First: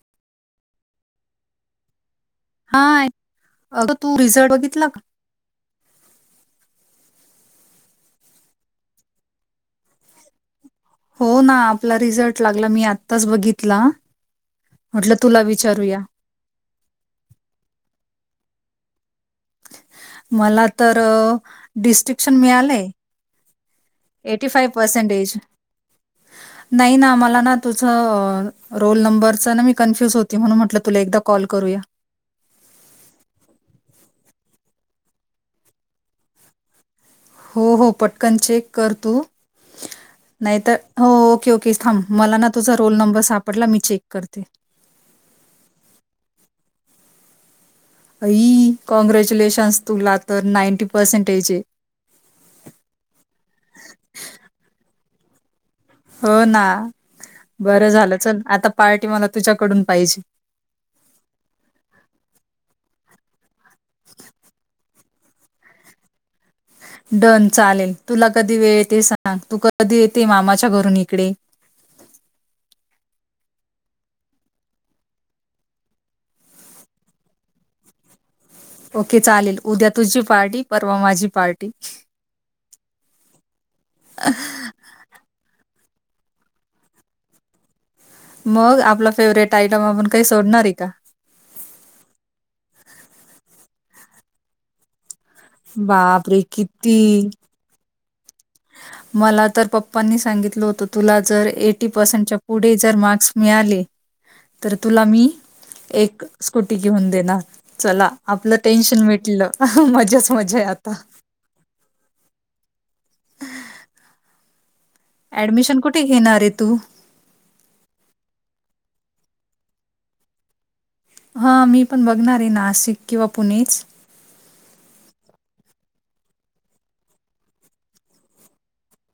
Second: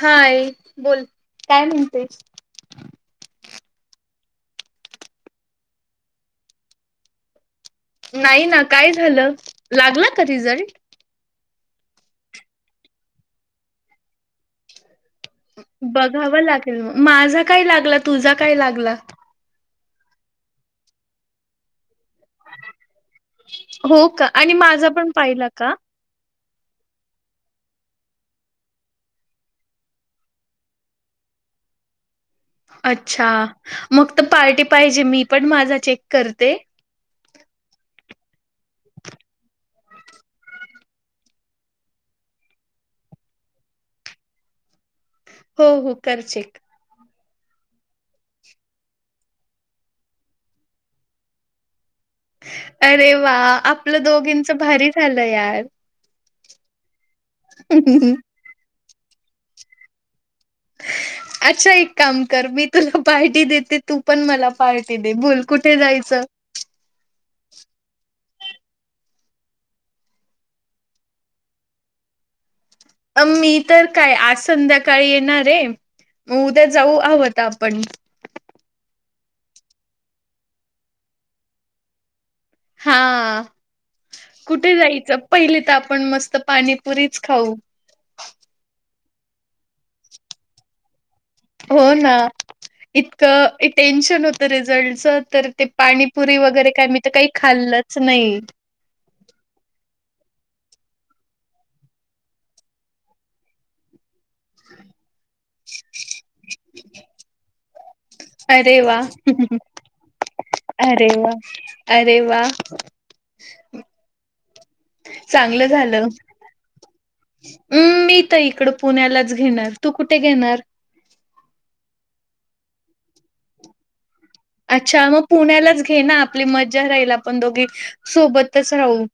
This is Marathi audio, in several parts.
हा आहे बोल काय म्हणतेस, तू रिझल्ट बघितला का. नाही ना काय झालं लागला का रिझल्ट? हो ना आपला रिझल्ट लागला मी आत्ताच बघितला. म्हटलं तुला विचारूया. बघाव लागेल मग माझा काय लागला तुझा काय लागला? मला तर डिस्ट्रिक ामिळाला आहे हो का आणि माझा पण [unintelligible] पाहिला का? [unintelligible] नाही ना मला ना तुझ रोल नंबरचा ना मी कन्फ्युज होती म्हणून म्हटलं तुला एकदा कॉल करूया. अच्छा मग तर पार्टी पाहिजे मी पण माझा चेक करते. हो हो पटकन चेक कर तू. नाहीत हो ओके ओके थांब मला ना तुझा रोल नंबर सापडला मी चेक करते. हो हो कर चेक. अई कॉँग्रॅच्युलेशन्स तुला तर नाईंटी पर्सेंटेज आहे. अरे वा आपलं दोघींच भारी झालं यार. हो ना बरं झालं चल आता पार्टी मला तुझ्याकडून पाहिजे. अच्छा एक काम कर मी तुला पार्टी देते तू पण मला पार्टी ति बोल कुठे जायचं. डन चालेल तुला कधी वेळ येते सांग तू कधी येते मामाच्या घरून इकडे अम मी तर काय आज संध्याकाळी येणार आहे. मग उद्या जाऊ हवं तर आपण ओके चालेल उद्या तुझी पार्टी, परवा माझी पार्टी, हा कुठे जायचं पहिले तर, आपण मस्त पाणीपुरीच खाऊ. मग आपला फेवरेट आयटम आपण काही सोडणार आहे का हो ना इतकं टेन्शन होत रिझल्टच तर ते पाणीपुरी बापरे वगैरे काय मी तर काही किती खाल्लंच नाही मला तर पप्पांनी सांगितलं होत तुला जर एटी पर्सेंटच्या पुढे जर मार्क्स मिळाले तर तुला मी एक स्कुटी घेऊन देणार चला आपलं अरे वा टेन्शन मिटलं मजाच मजा आहे आता अरे वा अरे वा [unintelligible] चांगलं ऍडमिशन कुठे झालंम् घेणार आहे तू? मी इकड पुण्यालाच घेणार तू कुठे घेणार हा मी पण बघणार आहे नाशिक किंवा पुणेच अच्छा मग पुण्यालाच घे ना आपली मज्जा राहील आपण दोघी सोबतच राहू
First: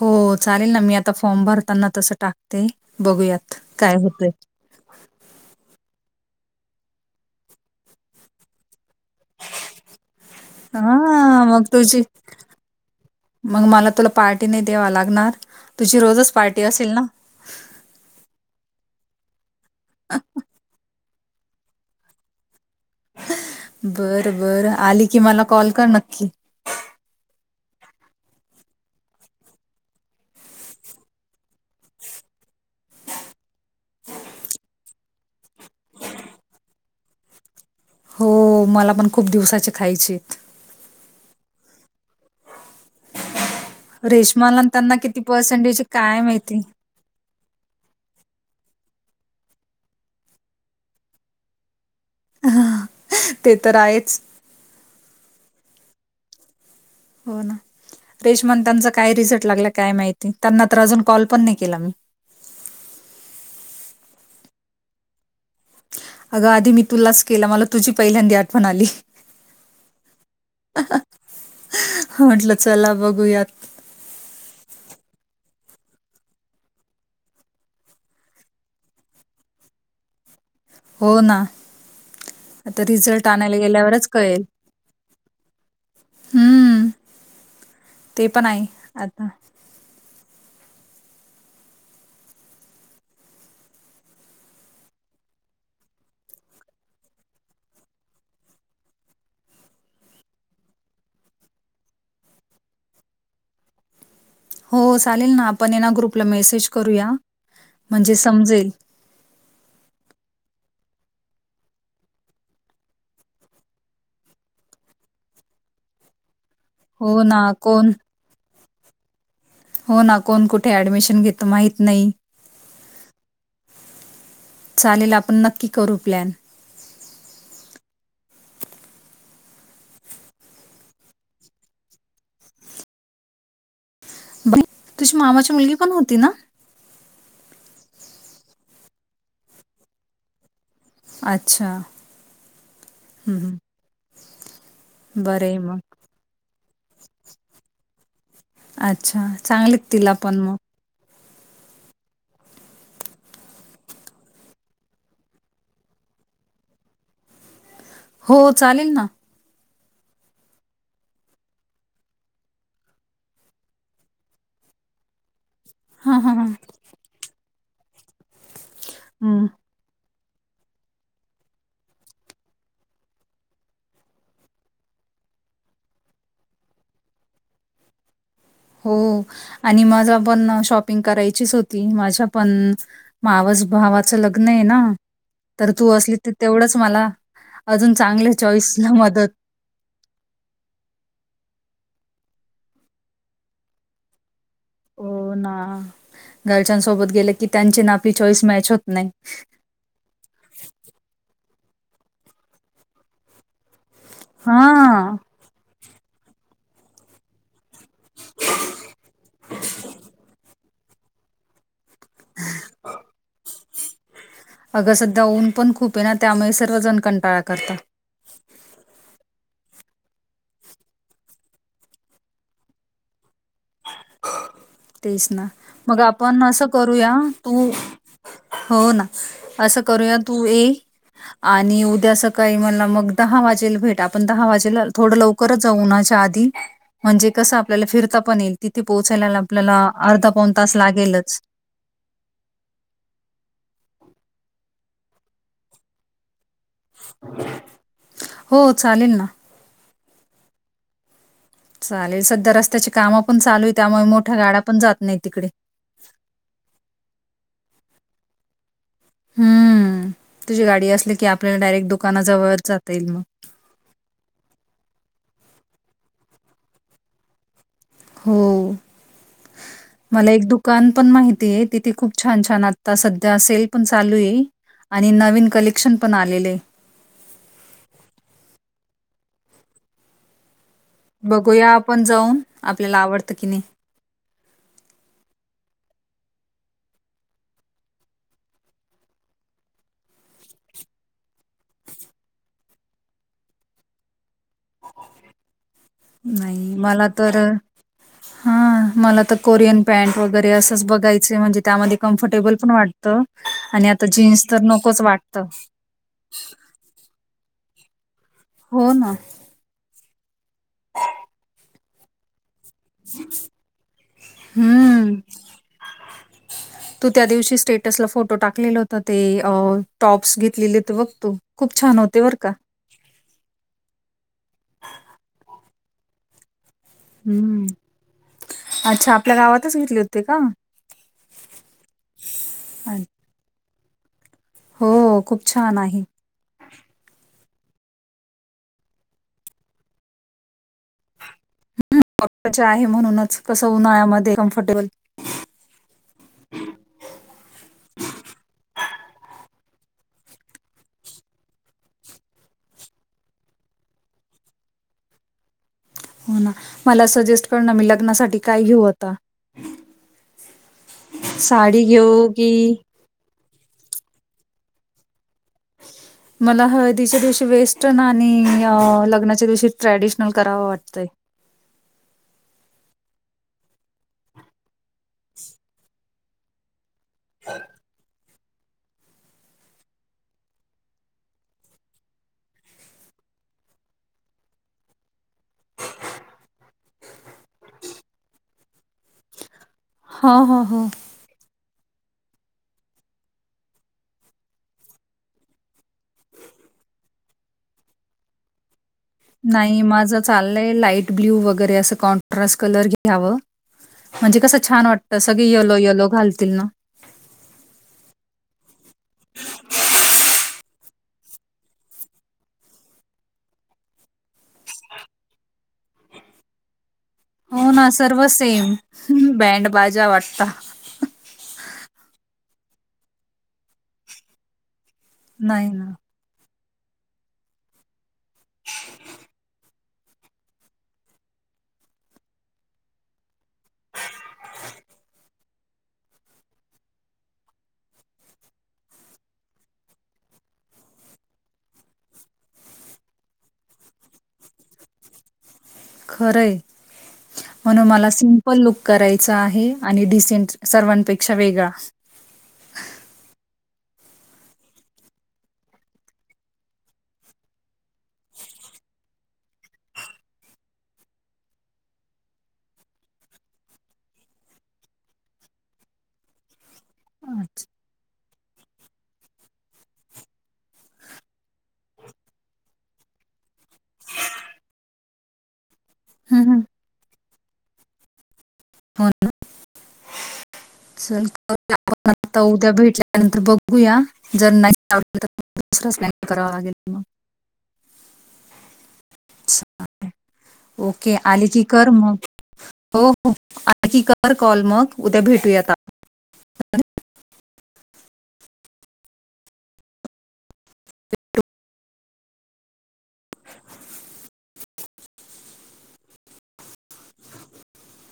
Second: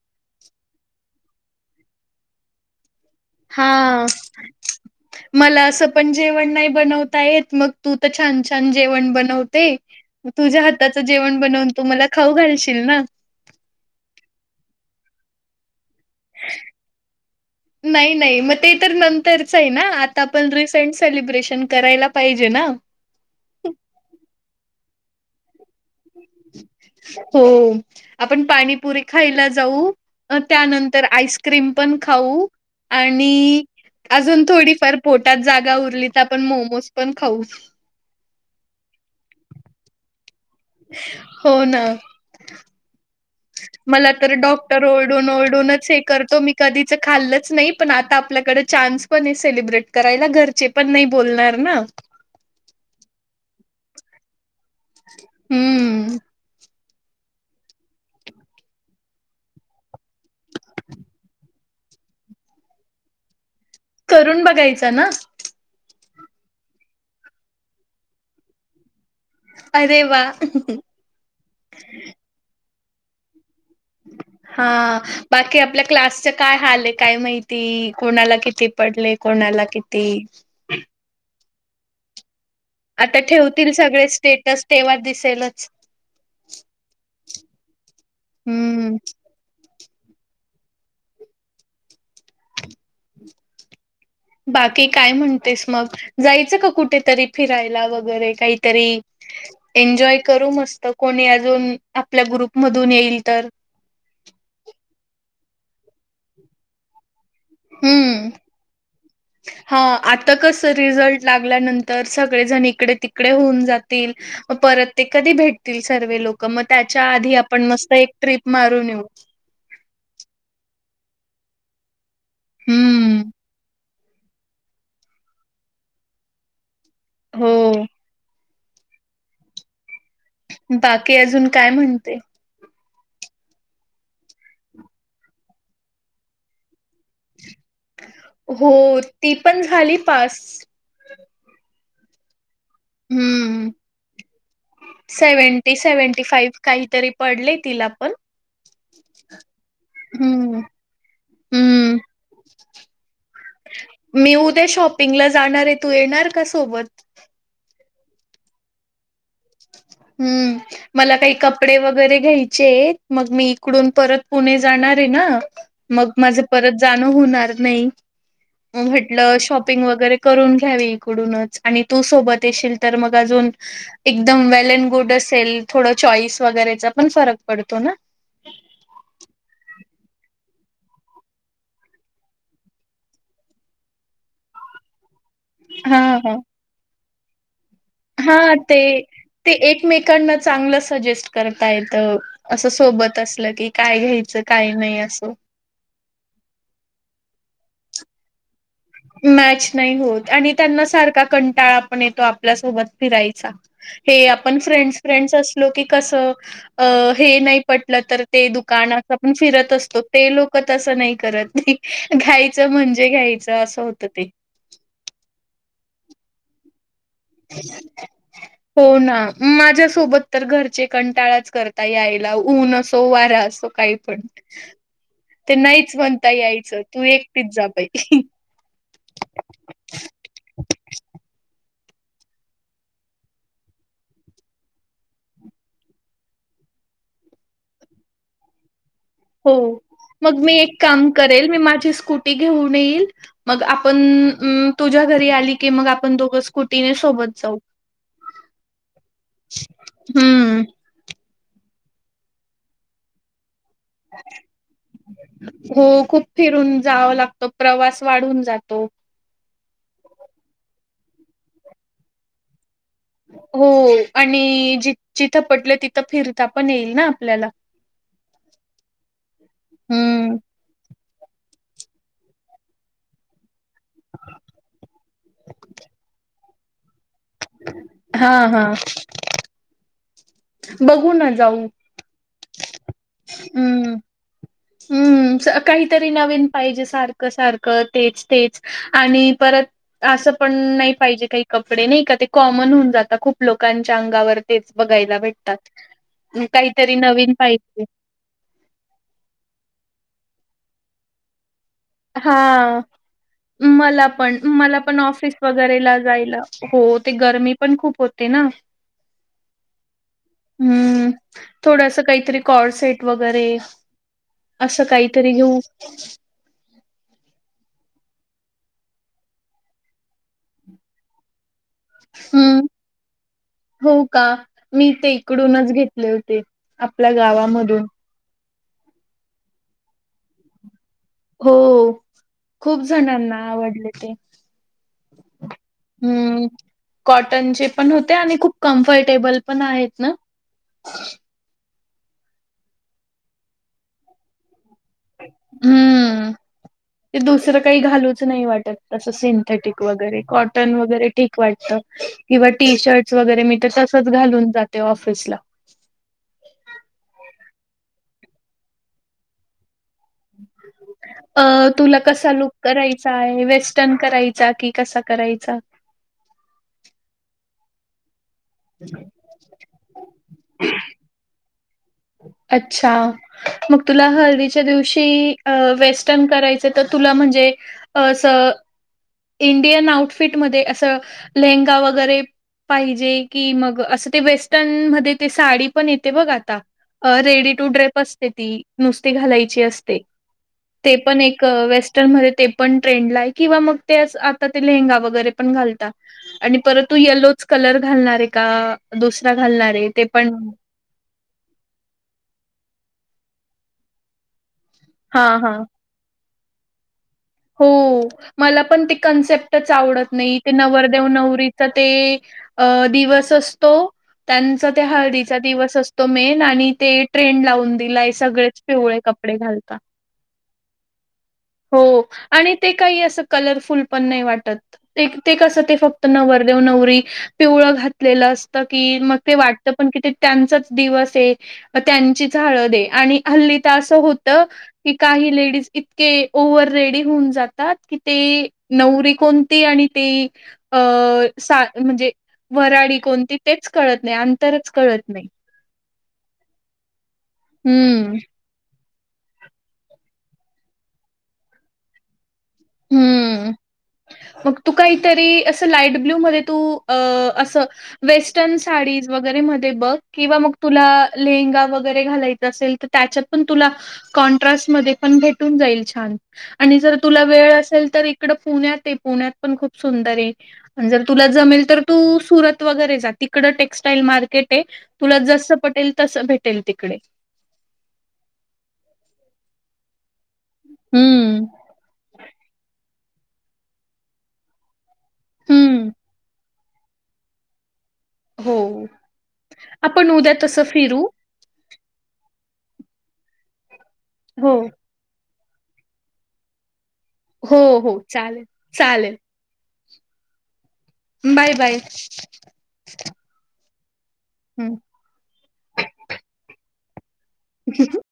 हो चालेल ना मी आता फॉर्म भरताना तसं टाकते बघूयात हा काय होतंय. मला अस पण जेवण नाही बनवता येत मग तू तर छान छान जेवण बनवते तुझ्या हा हाताचं जेवण मग बनवून तू तुझी मला खाऊ घालशील ना. मग मला तुला पार्टी नाही दवा लाग तुझी रोजच पार्टी असेल ना नाही नाही मग ते नंतरच आहे ना आता आपण रिसेंट सेलिब्रेशन करायला पाहिजे ना बर बरं आली की मला कॉल कर नक्की हो आपण पाणीपुरी खायला जाऊ अ त्यानंतर आईस्क्रीम पण खाऊ आणि अजून थोडीफार पोटात जागा उरली तर आपण मोमोज पण खाऊ हो ऽऽमला पण खूप दिवसाचे खायचेऽऽ [unintelligible] मला तर रेश्माला अन् डॉक्टर त्यांना किती ओरडून पर्सेंटेज आहे ओडूनच हे काय करतो मी माहिती? कधीच खाल्ऽऽ नाही पण आता आपल्याकडे चान्स पण ऐ सेलिब्रेट करायला घरचे पण नाही बोलणार ना. ह,, ते तर आहेच. हम्म, हो, ना रेशमा न त्यांचा काय रिझल्ट लागला काय माहिती,, त्यांना तर अजून कॉल पण नाही केला मी,, [unintelligible] करून बघायचा ना. अग आधी मी तुलाच केला,, मला तुझी पहिल्यांदी आठवण आली. अरे! वा! म्हटलं चला बघूयात. हा ऽऽबाकी आपल्या क्लासच काय हाल य काय माहिती,, कोणाला किती पडले कोणाऽऽ णाला किती, हो ना. आता रिझल्ट आणायला ठेवतील सगळे गेल्यावरच कळेल,,, स्टेटस तेव्हा दिसेलच हम्म. ते पण आहे,, हम्म आता [unintelligible] बाकी काय म्हणतेस मग,, जायचं का कुठेतरी फिरायला वगैरे काहीतरीऽऽ एन्जॉय करू मस्त कोणी अजून ऽऽआपल्या ग्रुपमधून येईल तर, हो चालेल ना आपण येना ग्रुपला मेसेज करूया, म्हणजे हम्म. समजेल. हा आता कसं रिझल्ट लागल्यानंतर सगळे जण इकडे, तिकडे होऊन जातील म परततेऽऽ भेटतील सर्वे लोकं म त्याच्या हो आधी ना, आपण कोण मस्त एक ट्र्रीप मारून येऊ. हो ना कोण कुठे ऍडमिशन घेतं माहत नाही. हम्म, चालेल आपण नक्की करू प्लॅन. हो. बाकी, अजून काय म्हणते? बाई, तुझी मामाची मुलगी पण होती नाऽऽ? हो, ती पण झाली पास. अच्छा, हम्म, हम्म सेव्हनटी, सेव्हंटी फाईव काहीतरी पडले तिला अच्छा, चांगलेत तिला पण मग हम्म हम्म मी उद्या शॉपिंगला जाणार ऐ, तू येणार का सोबत. हो चालेल ना. हम्म, मला काही कपडे वगैरे घ्यायचेय मग मी इकडून परत पुणे जाणार ऐ ना, मग हां, हां, माझ हां. परत जाणं होणार नाही. म म्हटलं हं. शॉपिंग वगैरे करून घ्यावी इकडूनच, आणि तू सोबत येशील तर मग अजून एकदम वेल अँड गुड असेल,, थोडं चॉईस वगैरेचा पण फरक पडतो ना. हो,, आणि माझा पण शॉपिंग करायचीच होती. माझ्या पण माव भावाचं लग्न ना,, तर तू असली तर तेवढंच मला अजून चांगल्या हां, ते, चॉईसला मदत ते, एकमेकांना चांगलं सजेस्ट करतायत. तर, असं सोबत असलं की काय घ्यायचं? काय नाही असं हो ना, घरच्याांसोबत गेलं की त्याची न आपली चॉईस मॅच होते. मॅच नाही होत,, आणि त्यांना सारका कंऽऽ ळा पण येतो आपल्यासोबत फिरायचा, हे आपण फ्रेंडस, हा. फ्रेंडस, असलो की? कस, हे नाही पटलं तर, ते दुकान असं आपण फिरत असतो. ते लोक त नाही करत, नाही घ्यायचं म्हणजे घ्यायचं असं होतं ते. अग सध्या ऊन पण खूप आहे ना, त्यामुळे सर्व जण हो ना. माझ्यासोबत तर घरचे कंटाळाच करता, यायला ऊन असो, वारा असो, काही पण तेच ना, ते नाहीच मग म्हणता आपण असं यायचं तू करूया एकटीच जा तू बाई. हो ना, असं करूया तू ये आणि उद्या सकाळी मला मग दहा वाजेला भेट, आपण दहा वाजेला थोडं लवकरच जाऊ उन्हाच्या आधी म्हणजे कस, आपल्याला फिरता पण येईल, तिथे पोयला ला हो, मग मी एक काम करेल, मी माझी स्कूटी घेऊन येईल, मग आपण म तुझ्या घरी आली की, मग आपण दोघस स्कुटीने सोबत जाऊ, हो चालेल ना हम्म चालेल, सध्या रस्त्याची काम पण चालू त्यामुळे मोठ्या गाड्या पण जात नाही तिकडे हो खूप फिरून जावं लागत. प्रवास वाढून जातो. हम्म तुझी गाडी असली की, आपल्याला डायरेक्ट दुकाना जवळ जात हो, आणि जि जिथं पटलं तिथं, फिरता पण येईल ना आपल्याला. हो मला हम्म. एक दुकान? पण माहितीय, तिथे खूप छान छान आता सध्या सेल पण चालू आहे. आणि नवीन कलेक्शन पण आलेले आहे. हा, हा, बघू ना, जाऊ बघूया आपण जाऊन आपल्याला आवडतं की नाही हम्म हम् काहीतरी नवीन पाहिजे, सारखं, सारखं, तेच, तेच, आणि परत असं पण नाही पाहिजे, काही कपडे नाही का? ते कॉमन होऊन जात खूप लोकांच्या अंगावर तेच बघायला भेटतात. काहीतरी नवीन पाहिजे. हा मला तर कोरियन पॅनट, वगैरे, असंच बघायचं म्हणजे? त्यामध्ये कम्फर्टेबल पण हा वाटत. आणि आता मला पण जीन्स तर मला पण नकोच ऑफिस वाटत. वगैरेला जायला हो ते गरमी पण खूप हो हो ना हम्म थोडस काहीतरी कॉड सेट वगैरे असं हं. काहीतरी घेऊ तू त्या दिवशी स्टेटसला फोटो टाकलेलं होता ते टॉप्स घेतलेले तर बघतो हम् हो का मी ते इकडूनच घेतले होते आपल्या हं. गावामधून अच्छा आपल्या गावातच घेतले होते का हो खूप अ- जणांना आवडले ते हो खूप छान आहे चे पण होते आणि खूप कम्फर्टेबल पण आहेत ना ह आहे म्हणूनच कस उन्हाळ्यामध्ये कम्फर्टेबल हम्म ह ते दुसरं काही घालूच नाही वाटत तसं सिंथेटिक वगैरे कॉटन वगैरे ठीक वाटतं किंवा टी शर्टस वगैरे मी तर तसच घालून जाते ऑफिसला हो ना मला सजेस्ट कर ना मी लग्नासाठी काय घेऊ आता साडी तुला घेऊ कसा लुक की करायचा आहे वेस्ट न करायचा की कसा करायचा मला हळदीच्या दिवशी वेस्ट नाही आणि लग्नाच्या दिवशी ट्रॅडिशनल करावं वाटतंय अच्छा मग तुला हळदीच्या दिवशी वेस्टर्न करायच तर तुला म्हणजे असं इंडियन आउटफिटमध्ये असं लेहंगा वगैरे पाहिजे की मग असं ते वेस्टर्न मध्ये ते साडी पण येते बघा आता. अ रेडी टू ड्रेप असते ती नुसती घालायची अस ते, हां, हां, हां. ते पण एक वेस्टर्न मध्ये ते पण ट्रेंडला आहे किंवा मग, तेच आता ते लेहंगा वगैरे पण घालतात आणि परत तू येलोच कलर घालणार आहे का? दुसरा घालणार नाही आहे ते माझं पण चाललंय लाईट ब्ल्यू वगैरे अस कॉनट्रास्ट कलर घ घ्याव म्हणजे कस छान वाटत हा सगळे हा यलो यलो घालतील ना. हो मला पण ते कन्सेप्टच आवडत नाही ते नवरदेव नवरीचं ते. अ दिवस असतो त्यांचा त्या हळदीचा दिवस असतो मेन आणि ते ट्रेंड हो लावून ना, दिलाय सर्व सगळेच सेम पिवळे कपडे बँड घालता. बाजा वाटता. हो. आणि ते काही असं कलरफुल पण नाही वाटत ते ते कसं नाही ते ना, फक्त नवर देव नवरी पिवळ घातलेलं असत की मग ते वाट त पण कि त्यांचाच दिवस आहे त्यांचीच हळद आहे आणि, हल्ली तर असं होत की काही लेडीज इतके ओवर्हर रेडी हुन जात की ते नव्हरी कोणती आणि ते अ सा म्हणजे ते वराडी कोणती तेच कळत नाही अंतरच कळत नाही. खरंय म्हणून मला हम्म सिमपल लुक करायचा आहे आणि डिसेंट सर्वांपेक्षा वेगळा. हम्म. मग तू काहीतरी अस लाईट ब्ल्यू मध्ये तू अस वेस्टर्न साडी वगैरे मध्ये बग किंवा मग तुला लेहंगा वगैरे घालायच असेल तर त्याच्यात पण तुला कॉन्ट्रास्ट मध्ये पण भेटून जाईल छान आणि जर तुला वेळ अच्छा. असेल तर इकड पुण्यात ये. पुण्यात पण खूप सुंदर आहे अन जर तुला जमेल तर तू सुरत वगैरे जा तिकड ड टेक्स्टाईल मार्केट आहे तुला जसं पटेल तस भेटेल तिकडे. होन. चल हम्म. आपण आता उद्या भेटल्यानंतर बघूया जर नाहीच आवडलं तर हम्म. दुसराच प्लॅन करावा लागेल मग. हो. आपण उद्या तसं फिरू. ओके आली की कर मग हो हो आणखी कर हो कॉल मग उद्या भेटूया आ. हो हो चालेल चालेल. Bye bye. हम्म. कक [inaudible]